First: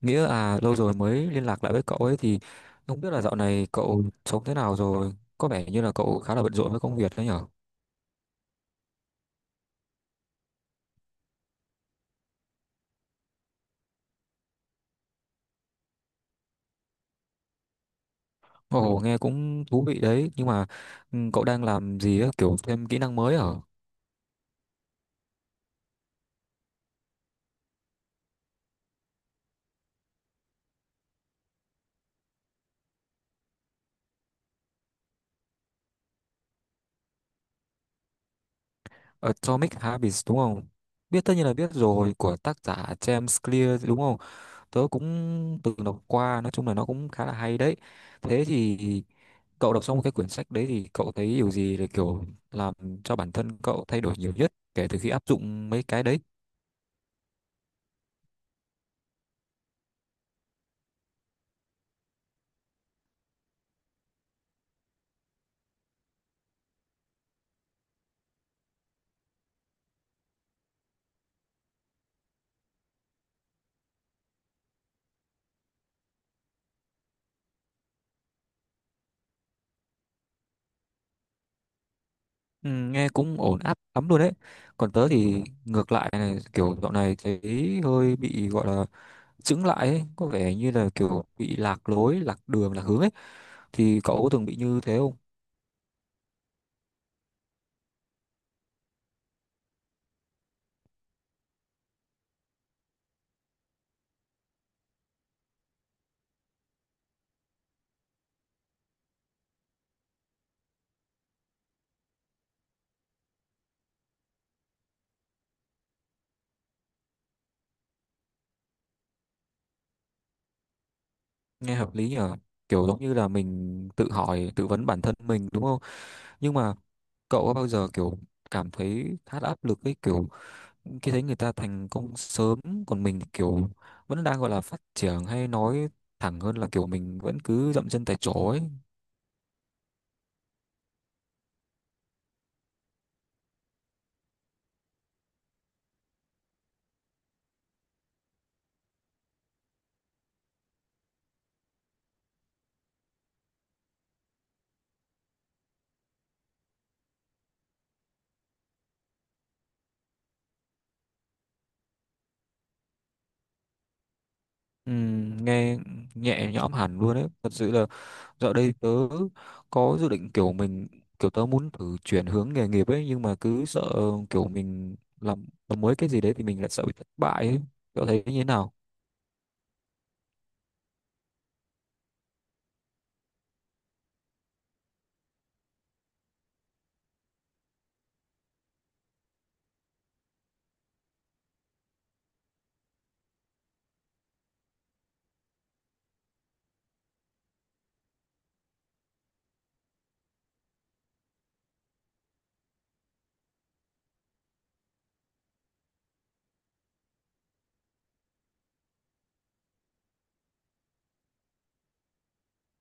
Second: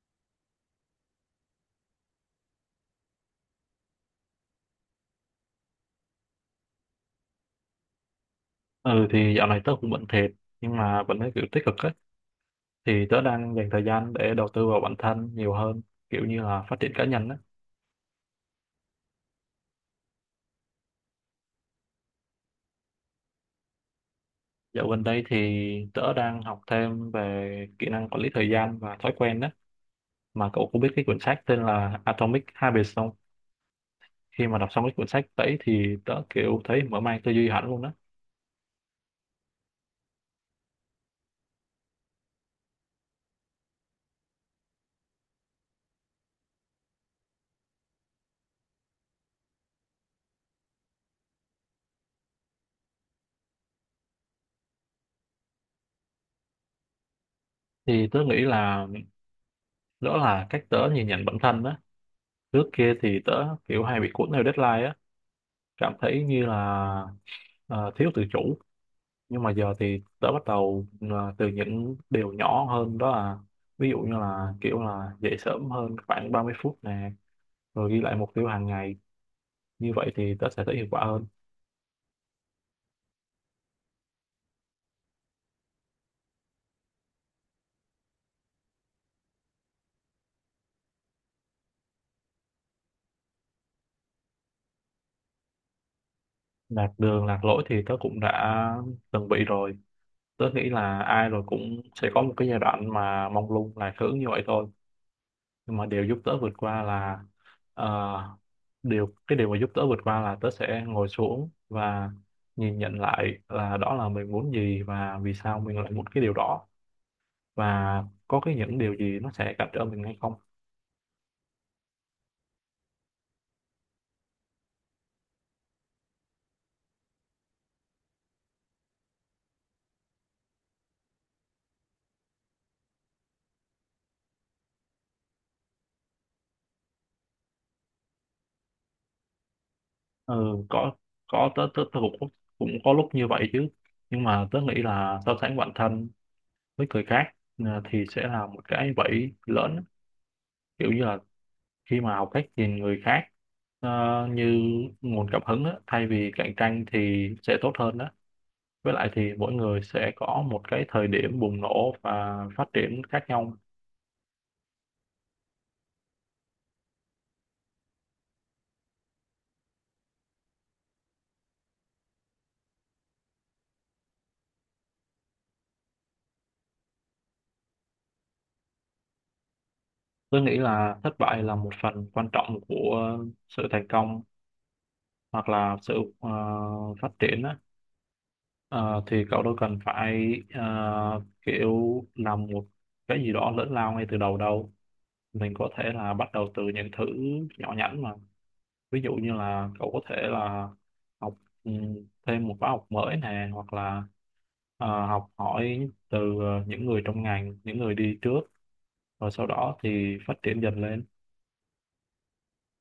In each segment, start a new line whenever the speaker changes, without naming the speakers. Nghĩa à, lâu rồi mới liên lạc lại với cậu ấy thì không biết là dạo này cậu sống thế nào rồi. Có vẻ như là cậu khá là bận rộn với công việc đấy nhở?
Ừ thì dạo này tớ cũng bận thiệt nhưng mà vẫn thấy kiểu tích cực ấy, thì tớ đang dành thời gian để đầu tư vào bản thân nhiều hơn, kiểu như là phát triển cá nhân á.
Ồ nghe cũng thú vị đấy. Nhưng mà ừ, cậu đang làm gì á? Kiểu thêm kỹ năng mới ở
Dạo gần đây thì tớ đang học thêm về kỹ năng quản lý thời gian và thói quen đó. Mà cậu có biết cái quyển sách tên là Atomic Habits không? Khi mà đọc xong cái quyển sách đấy thì tớ kiểu thấy mở mang tư duy hẳn luôn đó.
Atomic Habits đúng không? Biết, tất nhiên là biết rồi, của tác giả James Clear đúng không? Tớ cũng từng đọc qua. Nói chung là nó cũng khá là hay đấy. Thế thì cậu đọc xong cái quyển sách đấy thì cậu thấy điều gì là kiểu làm cho bản thân cậu thay đổi nhiều nhất kể từ khi áp dụng mấy cái đấy?
Thì tớ nghĩ là đó là cách tớ nhìn nhận bản thân đó. Trước kia thì tớ kiểu hay bị cuốn theo deadline á, cảm thấy như là ờ, thiếu tự chủ. Nhưng mà giờ thì tớ bắt đầu từ những điều nhỏ hơn, đó là ví dụ như là kiểu là dậy sớm hơn khoảng 30 phút nè, rồi ghi lại mục tiêu hàng ngày, như vậy thì tớ sẽ thấy hiệu quả hơn.
Ừ, nghe cũng ổn áp lắm luôn đấy. Còn tớ thì ngược lại này, kiểu dạo này thấy hơi bị gọi là chững lại ấy, có vẻ như là kiểu bị lạc lối, lạc đường, lạc hướng ấy, thì cậu có từng bị như thế không?
Lạc đường lạc lối thì tớ cũng đã từng bị rồi. Tớ nghĩ là ai rồi cũng sẽ có một cái giai đoạn mà mông lung lạc hướng như vậy thôi. Nhưng mà điều giúp tớ vượt qua là ờ, cái điều mà giúp tớ vượt qua là tớ sẽ ngồi xuống và nhìn nhận lại là đó là mình muốn gì và vì sao mình lại muốn cái điều đó, và có cái những điều gì nó sẽ cản trở mình hay không.
Nghe hợp lý nhở, kiểu giống như là mình tự hỏi, tự vấn bản thân mình đúng không? Nhưng mà cậu có bao giờ kiểu cảm thấy khá là áp lực ấy, kiểu khi thấy người ta thành công sớm còn mình thì kiểu vẫn đang gọi là phát triển, hay nói thẳng hơn là kiểu mình vẫn cứ dậm chân tại chỗ ấy?
Ừ, có có, tớ tớ, tớ cũng cũng có lúc như vậy chứ. Nhưng mà tớ nghĩ là so sánh bản thân với người khác thì sẽ là một cái bẫy lớn. Kiểu như là khi mà học cách nhìn người khác Ờ, như nguồn cảm hứng á, thay vì cạnh tranh thì sẽ tốt hơn đó. Với lại thì mỗi người sẽ có một cái thời điểm bùng nổ và phát triển khác nhau.
Nghe nhẹ nhõm hẳn luôn đấy, thật sự là dạo đây tớ có dự định kiểu mình, kiểu tớ muốn thử chuyển hướng nghề nghiệp ấy, nhưng mà cứ sợ kiểu mình làm mới cái gì đấy thì mình lại sợ bị thất bại ấy. Cậu thấy như thế nào?
Tôi nghĩ là thất bại là một phần quan trọng của sự thành công, hoặc là sự phát triển á. Ờ, thì cậu đâu cần phải kiểu làm một cái gì đó lớn lao ngay từ đầu đâu. Mình có thể là bắt đầu từ những thứ nhỏ nhắn mà. Ví dụ như là cậu có thể là học ừ, thêm một khóa học mới nè, hoặc là học hỏi từ những người trong ngành, những người đi trước, rồi sau đó thì phát triển dần lên.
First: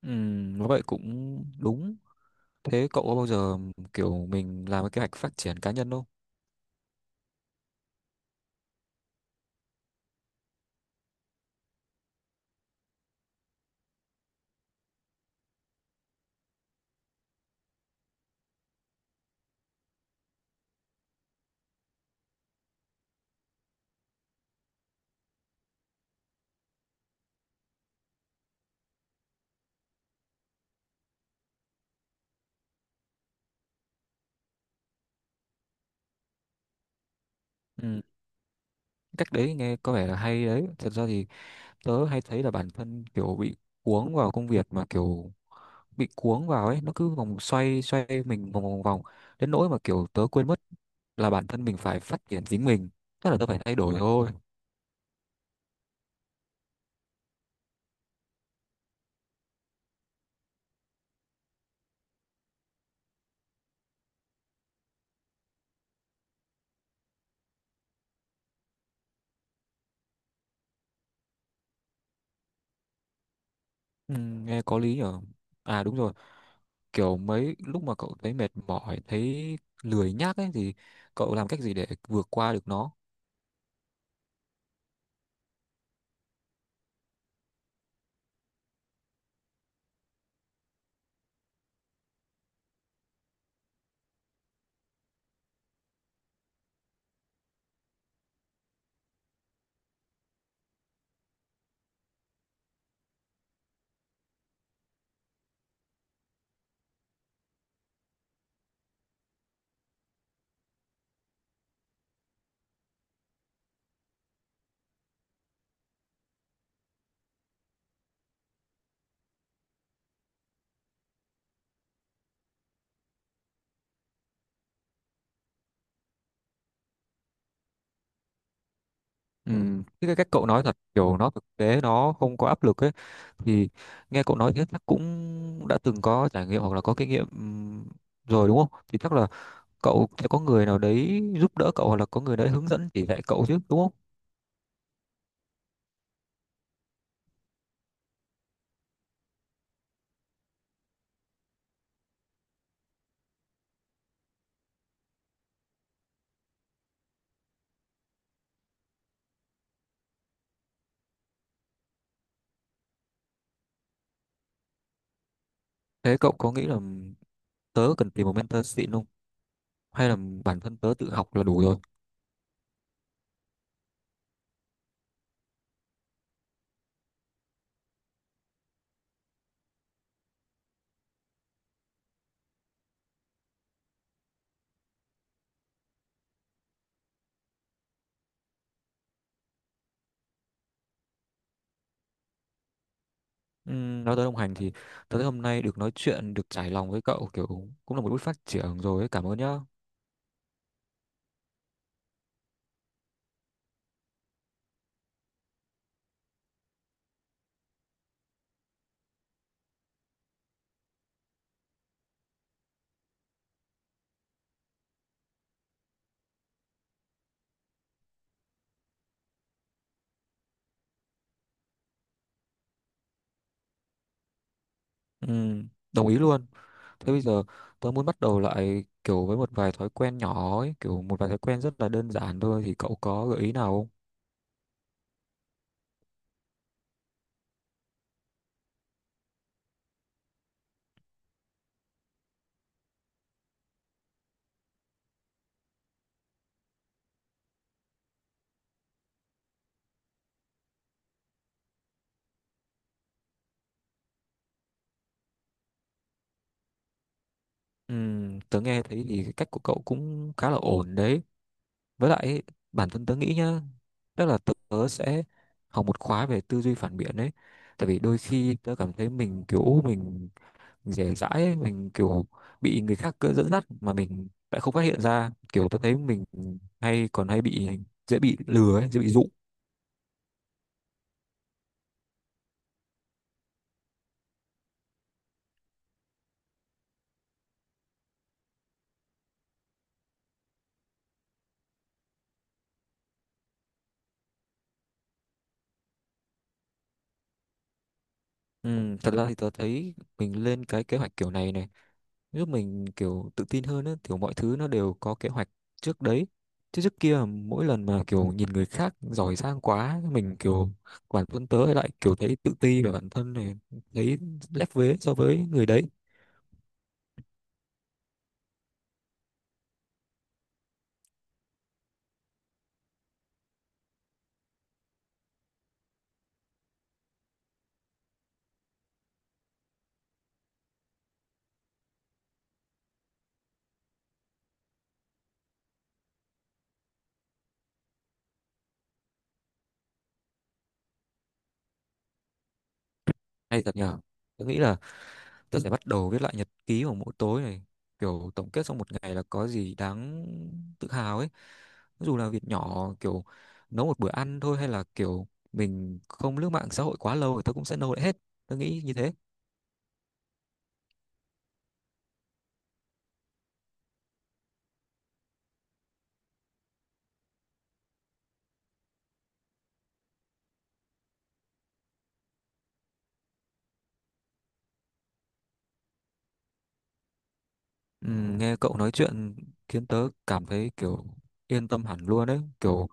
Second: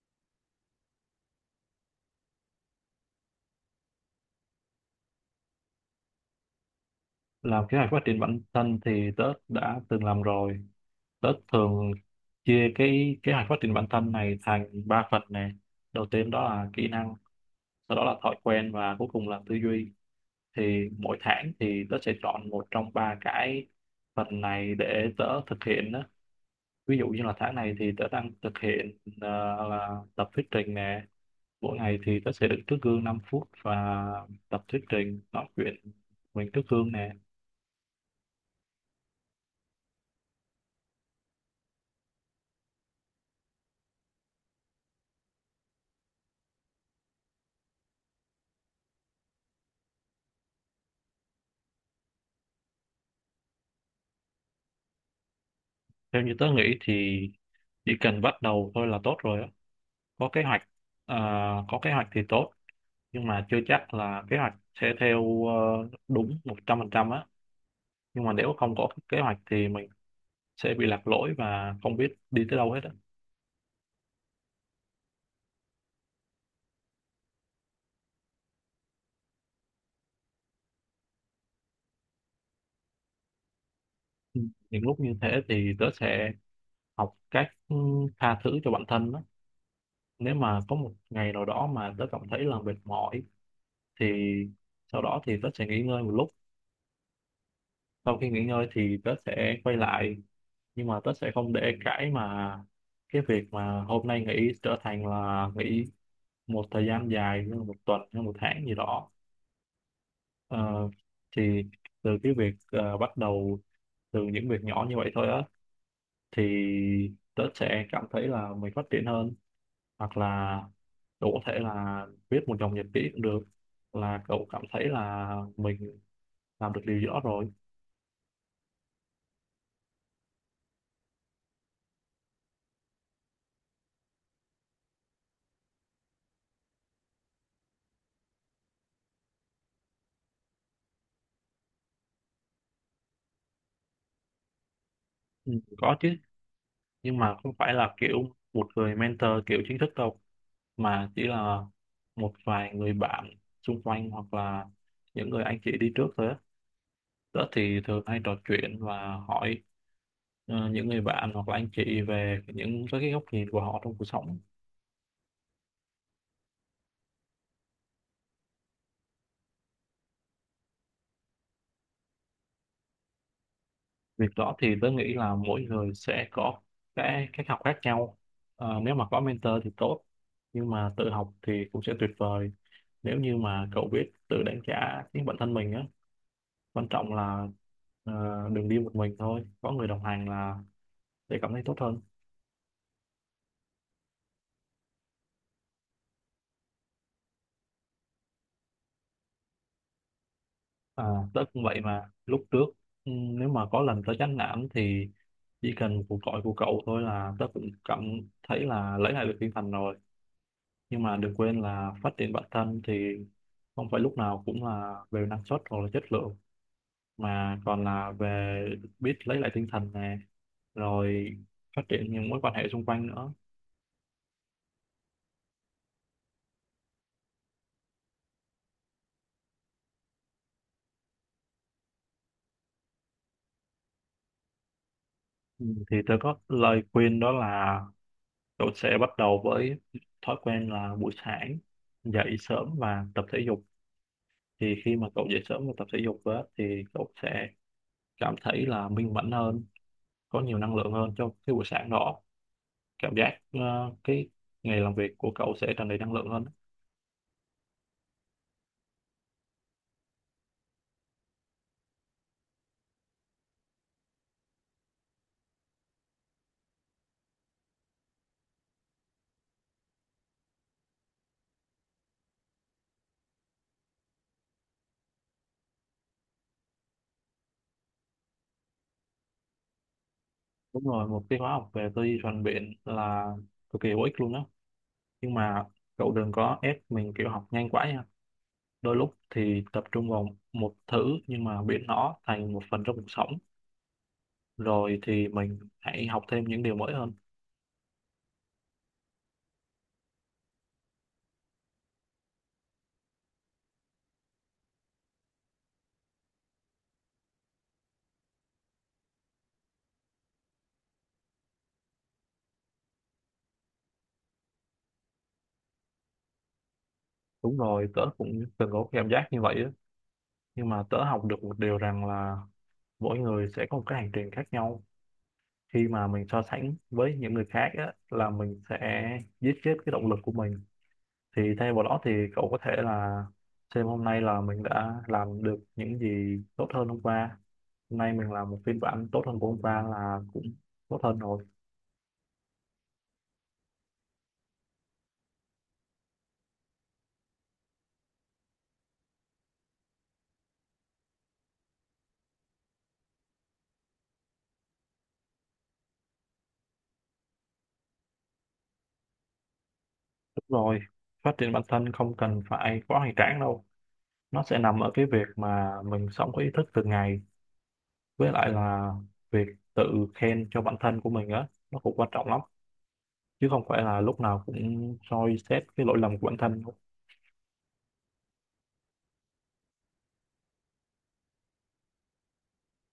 Nói vậy cũng đúng. Thế cậu có bao giờ kiểu mình làm cái kế hoạch phát triển cá nhân không?
Làm kế hoạch phát triển bản thân thì tớ đã từng làm rồi. Tớ thường chia cái kế hoạch phát triển bản thân này thành ba phần nè. Đầu tiên đó là kỹ năng, sau đó là thói quen, và cuối cùng là tư duy. Thì mỗi tháng thì tớ sẽ chọn một trong ba cái phần này để tớ thực hiện. Ví dụ như là tháng này thì tớ đang thực hiện là tập thuyết trình nè. Mỗi ngày thì tớ sẽ đứng trước gương 5 phút và tập thuyết trình, nói chuyện mình trước gương nè.
Ừm, cách đấy nghe có vẻ là hay đấy. Thật ra thì tớ hay thấy là bản thân kiểu bị cuống vào công việc, mà kiểu bị cuống vào ấy nó cứ vòng xoay, xoay mình vòng vòng vòng đến nỗi mà kiểu tớ quên mất là bản thân mình phải phát triển chính mình, tức là tớ phải thay đổi thôi.
Theo như tớ nghĩ thì chỉ cần bắt đầu thôi là tốt rồi á. Có kế hoạch ờ, có kế hoạch thì tốt, nhưng mà chưa chắc là kế hoạch sẽ theo đúng 100% á. Nhưng mà nếu không có kế hoạch thì mình sẽ bị lạc lối và không biết đi tới đâu hết á.
Ừ, nghe có lý nhở. À đúng rồi, kiểu mấy lúc mà cậu thấy mệt mỏi, thấy lười nhác ấy thì cậu làm cách gì để vượt qua được nó?
Ừ. Những lúc như thế thì tớ sẽ học cách tha thứ cho bản thân á. Nếu mà có một ngày nào đó mà tớ cảm thấy là mệt mỏi thì sau đó thì tớ sẽ nghỉ ngơi một lúc. Sau khi nghỉ ngơi thì tớ sẽ quay lại, nhưng mà tớ sẽ không để cái mà cái việc mà hôm nay nghỉ trở thành là nghỉ một thời gian dài như là một tuần hay một tháng gì đó. Ờ, thì từ cái việc bắt đầu từ những việc nhỏ như vậy thôi á, thì tớ sẽ cảm thấy là mình phát triển hơn. Hoặc là cậu có thể là viết một dòng nhật ký cũng được, là cậu cảm thấy là mình làm được điều gì đó rồi.
Ừ, cái cách cậu nói thật kiểu nó thực tế, nó không có áp lực ấy, thì nghe cậu nói thế chắc cũng đã từng có trải nghiệm hoặc là có kinh nghiệm rồi đúng không, thì chắc là cậu sẽ có người nào đấy giúp đỡ cậu hoặc là có người đấy hướng dẫn chỉ dạy cậu chứ đúng không?
Ừ, có chứ, nhưng mà không phải là kiểu một người mentor kiểu chính thức đâu, mà chỉ là một vài người bạn xung quanh, hoặc là những người anh chị đi trước thôi á. Tớ thì thường hay trò chuyện và hỏi những người bạn hoặc là anh chị về những cái góc nhìn của họ trong cuộc sống.
Thế cậu có nghĩ là tớ cần tìm một mentor xịn không, hay là bản thân tớ tự học là đủ rồi?
Việc đó thì tớ nghĩ là mỗi người sẽ có cái cách học khác nhau. Nếu mà có mentor thì tốt, nhưng mà tự học thì cũng sẽ tuyệt vời nếu như mà cậu biết tự đánh giá chính bản thân mình á. Quan trọng là ờ, đừng đi một mình thôi, có người đồng hành là để cảm thấy tốt hơn.
Nói tới đồng hành thì tớ thấy hôm nay được nói chuyện, được trải lòng với cậu kiểu cũng là một bước phát triển rồi ấy. Cảm ơn nhá.
À, tớ cũng vậy mà. Lúc trước nếu mà có lần tớ chán nản thì chỉ cần cuộc gọi của cậu thôi là tớ cũng cảm thấy là lấy lại được tinh thần rồi. Nhưng mà đừng quên là phát triển bản thân thì không phải lúc nào cũng là về năng suất hoặc là chất lượng, mà còn là về biết lấy lại tinh thần này, rồi phát triển những mối quan hệ xung quanh nữa.
Đồng ý luôn. Thế bây giờ tớ muốn bắt đầu lại kiểu với một vài thói quen nhỏ ấy, kiểu một vài thói quen rất là đơn giản thôi, thì cậu có gợi ý nào không?
Ừ, thì tôi có lời khuyên đó là cậu sẽ bắt đầu với thói quen là buổi sáng dậy sớm và tập thể dục. Thì khi mà cậu dậy sớm và tập thể dục á, thì cậu sẽ cảm thấy là minh mẫn hơn, có nhiều năng lượng hơn cho cái buổi sáng đó. Cảm giác cái ngày làm việc của cậu sẽ tràn đầy năng lượng hơn.
Tớ nghe thấy thì cái cách của cậu cũng khá là ổn đấy. Với lại ấy, bản thân tớ nghĩ nhá, tức là tớ sẽ học một khóa về tư duy phản biện đấy. Tại vì đôi khi tớ cảm thấy mình kiểu mình dễ dãi ấy, mình kiểu bị người khác cứ dẫn dắt mà mình lại không phát hiện ra. Kiểu tớ thấy mình hay còn hay bị, dễ bị lừa ấy, dễ bị dụ.
Đúng rồi, một cái khóa học về tư duy phản biện là cực kỳ hữu ích luôn đó. Nhưng mà cậu đừng có ép mình kiểu học nhanh quá nha. Đôi lúc thì tập trung vào một thứ nhưng mà biến nó thành một phần trong cuộc sống, rồi thì mình hãy học thêm những điều mới hơn.
Ừ, thật ra thì tớ thấy mình lên cái kế hoạch kiểu này này giúp mình kiểu tự tin hơn á, kiểu mọi thứ nó đều có kế hoạch trước đấy, chứ trước kia mỗi lần mà kiểu nhìn người khác giỏi giang quá mình kiểu, bản thân tớ lại kiểu thấy tự ti về bản thân này, thấy lép vế so với người đấy.
Đúng rồi, tớ cũng từng có cảm giác như vậy á. Nhưng mà tớ học được một điều rằng là mỗi người sẽ có một cái hành trình khác nhau. Khi mà mình so sánh với những người khác á, là mình sẽ giết chết cái động lực của mình. Thì thay vào đó thì cậu có thể là xem hôm nay là mình đã làm được những gì tốt hơn hôm qua. Hôm nay mình làm một phiên bản tốt hơn của hôm qua là cũng tốt hơn rồi.
Hay thật nhở. Tớ nghĩ là tớ sẽ bắt đầu viết lại nhật ký vào mỗi tối này, kiểu tổng kết sau một ngày là có gì đáng tự hào ấy, dù là việc nhỏ, kiểu nấu một bữa ăn thôi hay là kiểu mình không lướt mạng xã hội quá lâu thì tớ cũng sẽ nâu lại hết. Tớ nghĩ như thế.
Đúng rồi, phát triển bản thân không cần phải quá hoành tráng đâu, nó sẽ nằm ở cái việc mà mình sống có ý thức từng ngày. Với lại là việc tự khen cho bản thân của mình á nó cũng quan trọng lắm, chứ không phải là lúc nào cũng soi xét cái lỗi lầm của bản thân.
Ừ, nghe cậu nói chuyện khiến tớ cảm thấy kiểu yên tâm hẳn luôn đấy. Kiểu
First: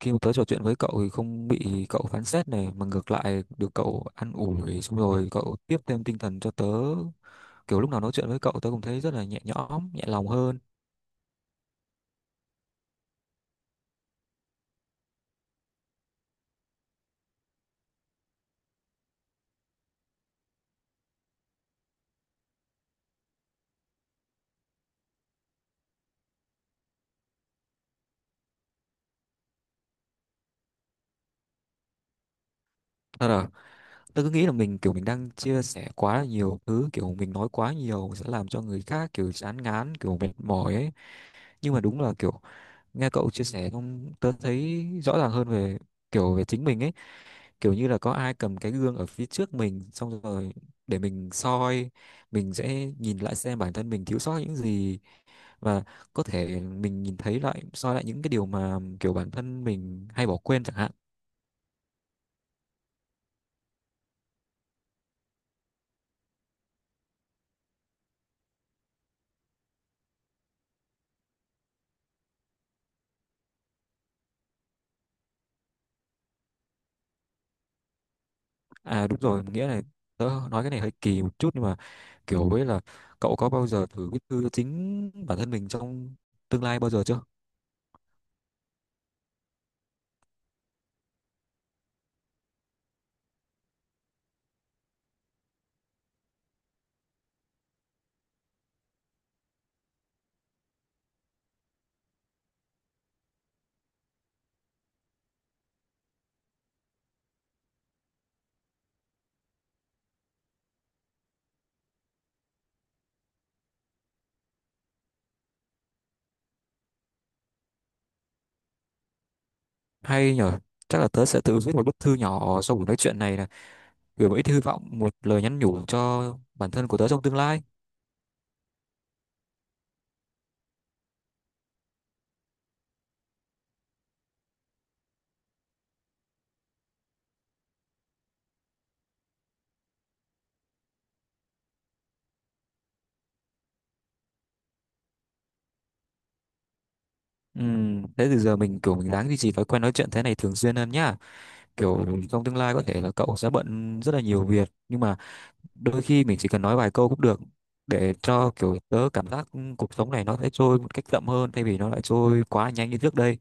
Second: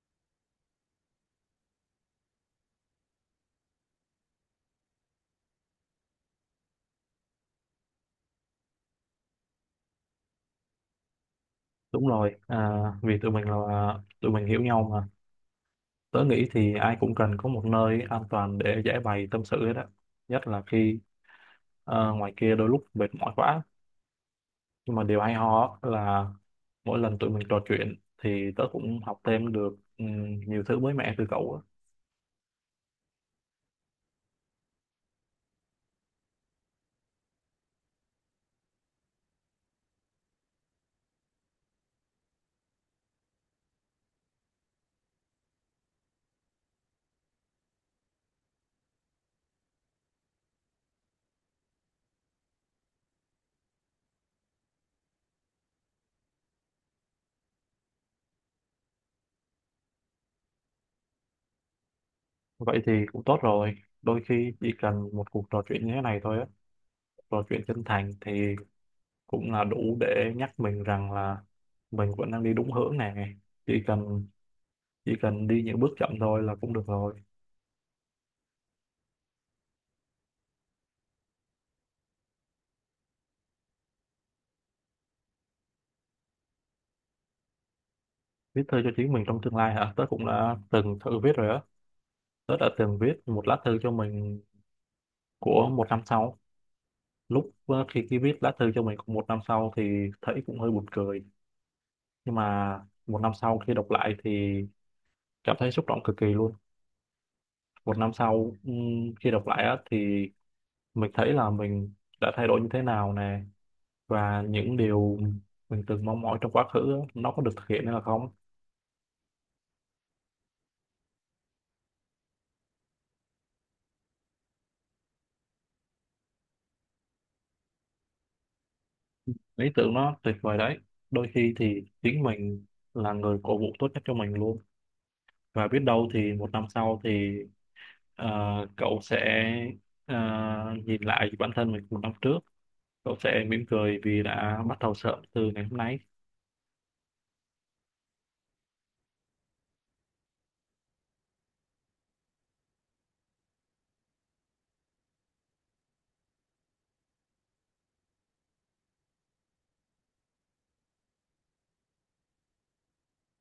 khi mà tớ trò chuyện với cậu thì không bị cậu phán xét này, mà ngược lại được cậu an ủi, xong rồi cậu tiếp thêm tinh thần cho tớ. Kiểu lúc nào nói chuyện với cậu tớ cũng thấy rất là nhẹ nhõm, nhẹ lòng hơn.
Đúng rồi, vì tụi mình là tụi mình hiểu nhau mà. Tớ nghĩ thì ai cũng cần có một nơi an toàn để giải bày tâm sự hết á. Nhất là khi ngoài kia đôi lúc mệt mỏi quá. Nhưng mà điều hay ho á là mỗi lần tụi mình trò chuyện thì tớ cũng học thêm được nhiều thứ mới mẻ từ cậu á.
Thật à, tớ cứ nghĩ là mình kiểu mình đang chia sẻ quá là nhiều thứ, kiểu mình nói quá nhiều sẽ làm cho người khác kiểu chán ngán, kiểu mệt mỏi ấy. Nhưng mà đúng là kiểu nghe cậu chia sẻ xong tớ thấy rõ ràng hơn về kiểu về chính mình ấy, kiểu như là có ai cầm cái gương ở phía trước mình xong rồi để mình soi, mình sẽ nhìn lại xem bản thân mình thiếu sót những gì, và có thể mình nhìn thấy lại, soi lại những cái điều mà kiểu bản thân mình hay bỏ quên chẳng hạn.
Vậy thì cũng tốt rồi. Đôi khi chỉ cần một cuộc trò chuyện như thế này thôi á, trò chuyện chân thành thì cũng là đủ để nhắc mình rằng là mình vẫn đang đi đúng hướng này. Chỉ cần chỉ cần đi những bước chậm thôi là cũng được rồi.
À đúng rồi Nghĩa, là tớ nói cái này hơi kỳ một chút nhưng mà kiểu với là cậu có bao giờ thử viết thư chính bản thân mình trong tương lai bao giờ chưa?
Viết thư cho chính mình trong tương lai hả? Tớ cũng đã từng thử viết rồi á. Tớ đã từng viết một lá thư cho mình của một năm sau. Lúc ờ, khi khi viết lá thư cho mình của một năm sau thì thấy cũng hơi buồn cười. Nhưng mà một năm sau khi đọc lại thì cảm thấy xúc động cực kỳ luôn. Một năm sau khi đọc lại á thì mình thấy là mình đã thay đổi như thế nào nè, và những điều mình từng mong mỏi trong quá khứ á, nó có được thực hiện hay là không.
Hay nhở. Chắc là tớ sẽ tự viết một bức thư nhỏ sau buổi nói chuyện này, là gửi một ít hy vọng, một lời nhắn nhủ cho bản thân của tớ trong tương lai.
Lý tưởng nó tuyệt vời đấy. Đôi khi thì chính mình là người cổ vũ tốt nhất cho mình luôn. Và biết đâu thì một năm sau thì ờ, cậu sẽ ờ, nhìn lại bản thân mình một năm trước, cậu sẽ mỉm cười vì đã bắt đầu sớm từ ngày hôm nay.
Ừ, thế từ giờ mình kiểu mình ráng duy trì thói quen nói chuyện thế này thường xuyên hơn nhá. Kiểu trong tương lai có thể là cậu sẽ bận rất là nhiều việc, nhưng mà đôi khi mình chỉ cần nói vài câu cũng được, để cho kiểu tớ cảm giác cuộc sống này nó sẽ trôi một cách chậm hơn thay vì nó lại trôi quá nhanh như trước đây.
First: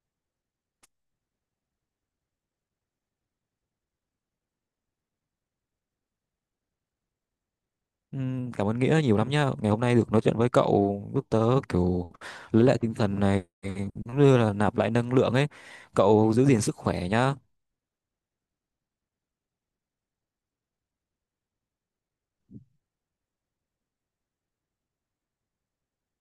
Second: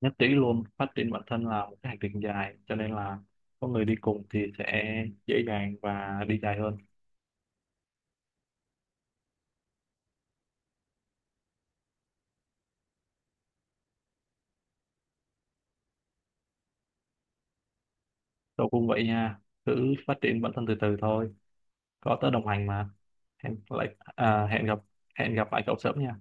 Nhất trí luôn, phát triển bản thân là một cái hành trình dài cho nên là có người đi cùng thì sẽ dễ dàng và đi dài hơn.
Ừ, cảm ơn Nghĩa nhiều lắm nhá. Ngày hôm nay được nói chuyện với cậu giúp tớ kiểu lấy lại tinh thần này, cũng như là nạp lại năng lượng ấy. Cậu giữ gìn sức khỏe nhá.
Cậu cũng vậy nha, cứ phát triển bản thân từ từ thôi, có tớ đồng hành mà. Hẹn lại à, hẹn gặp hẹn gặp lại cậu sớm nha.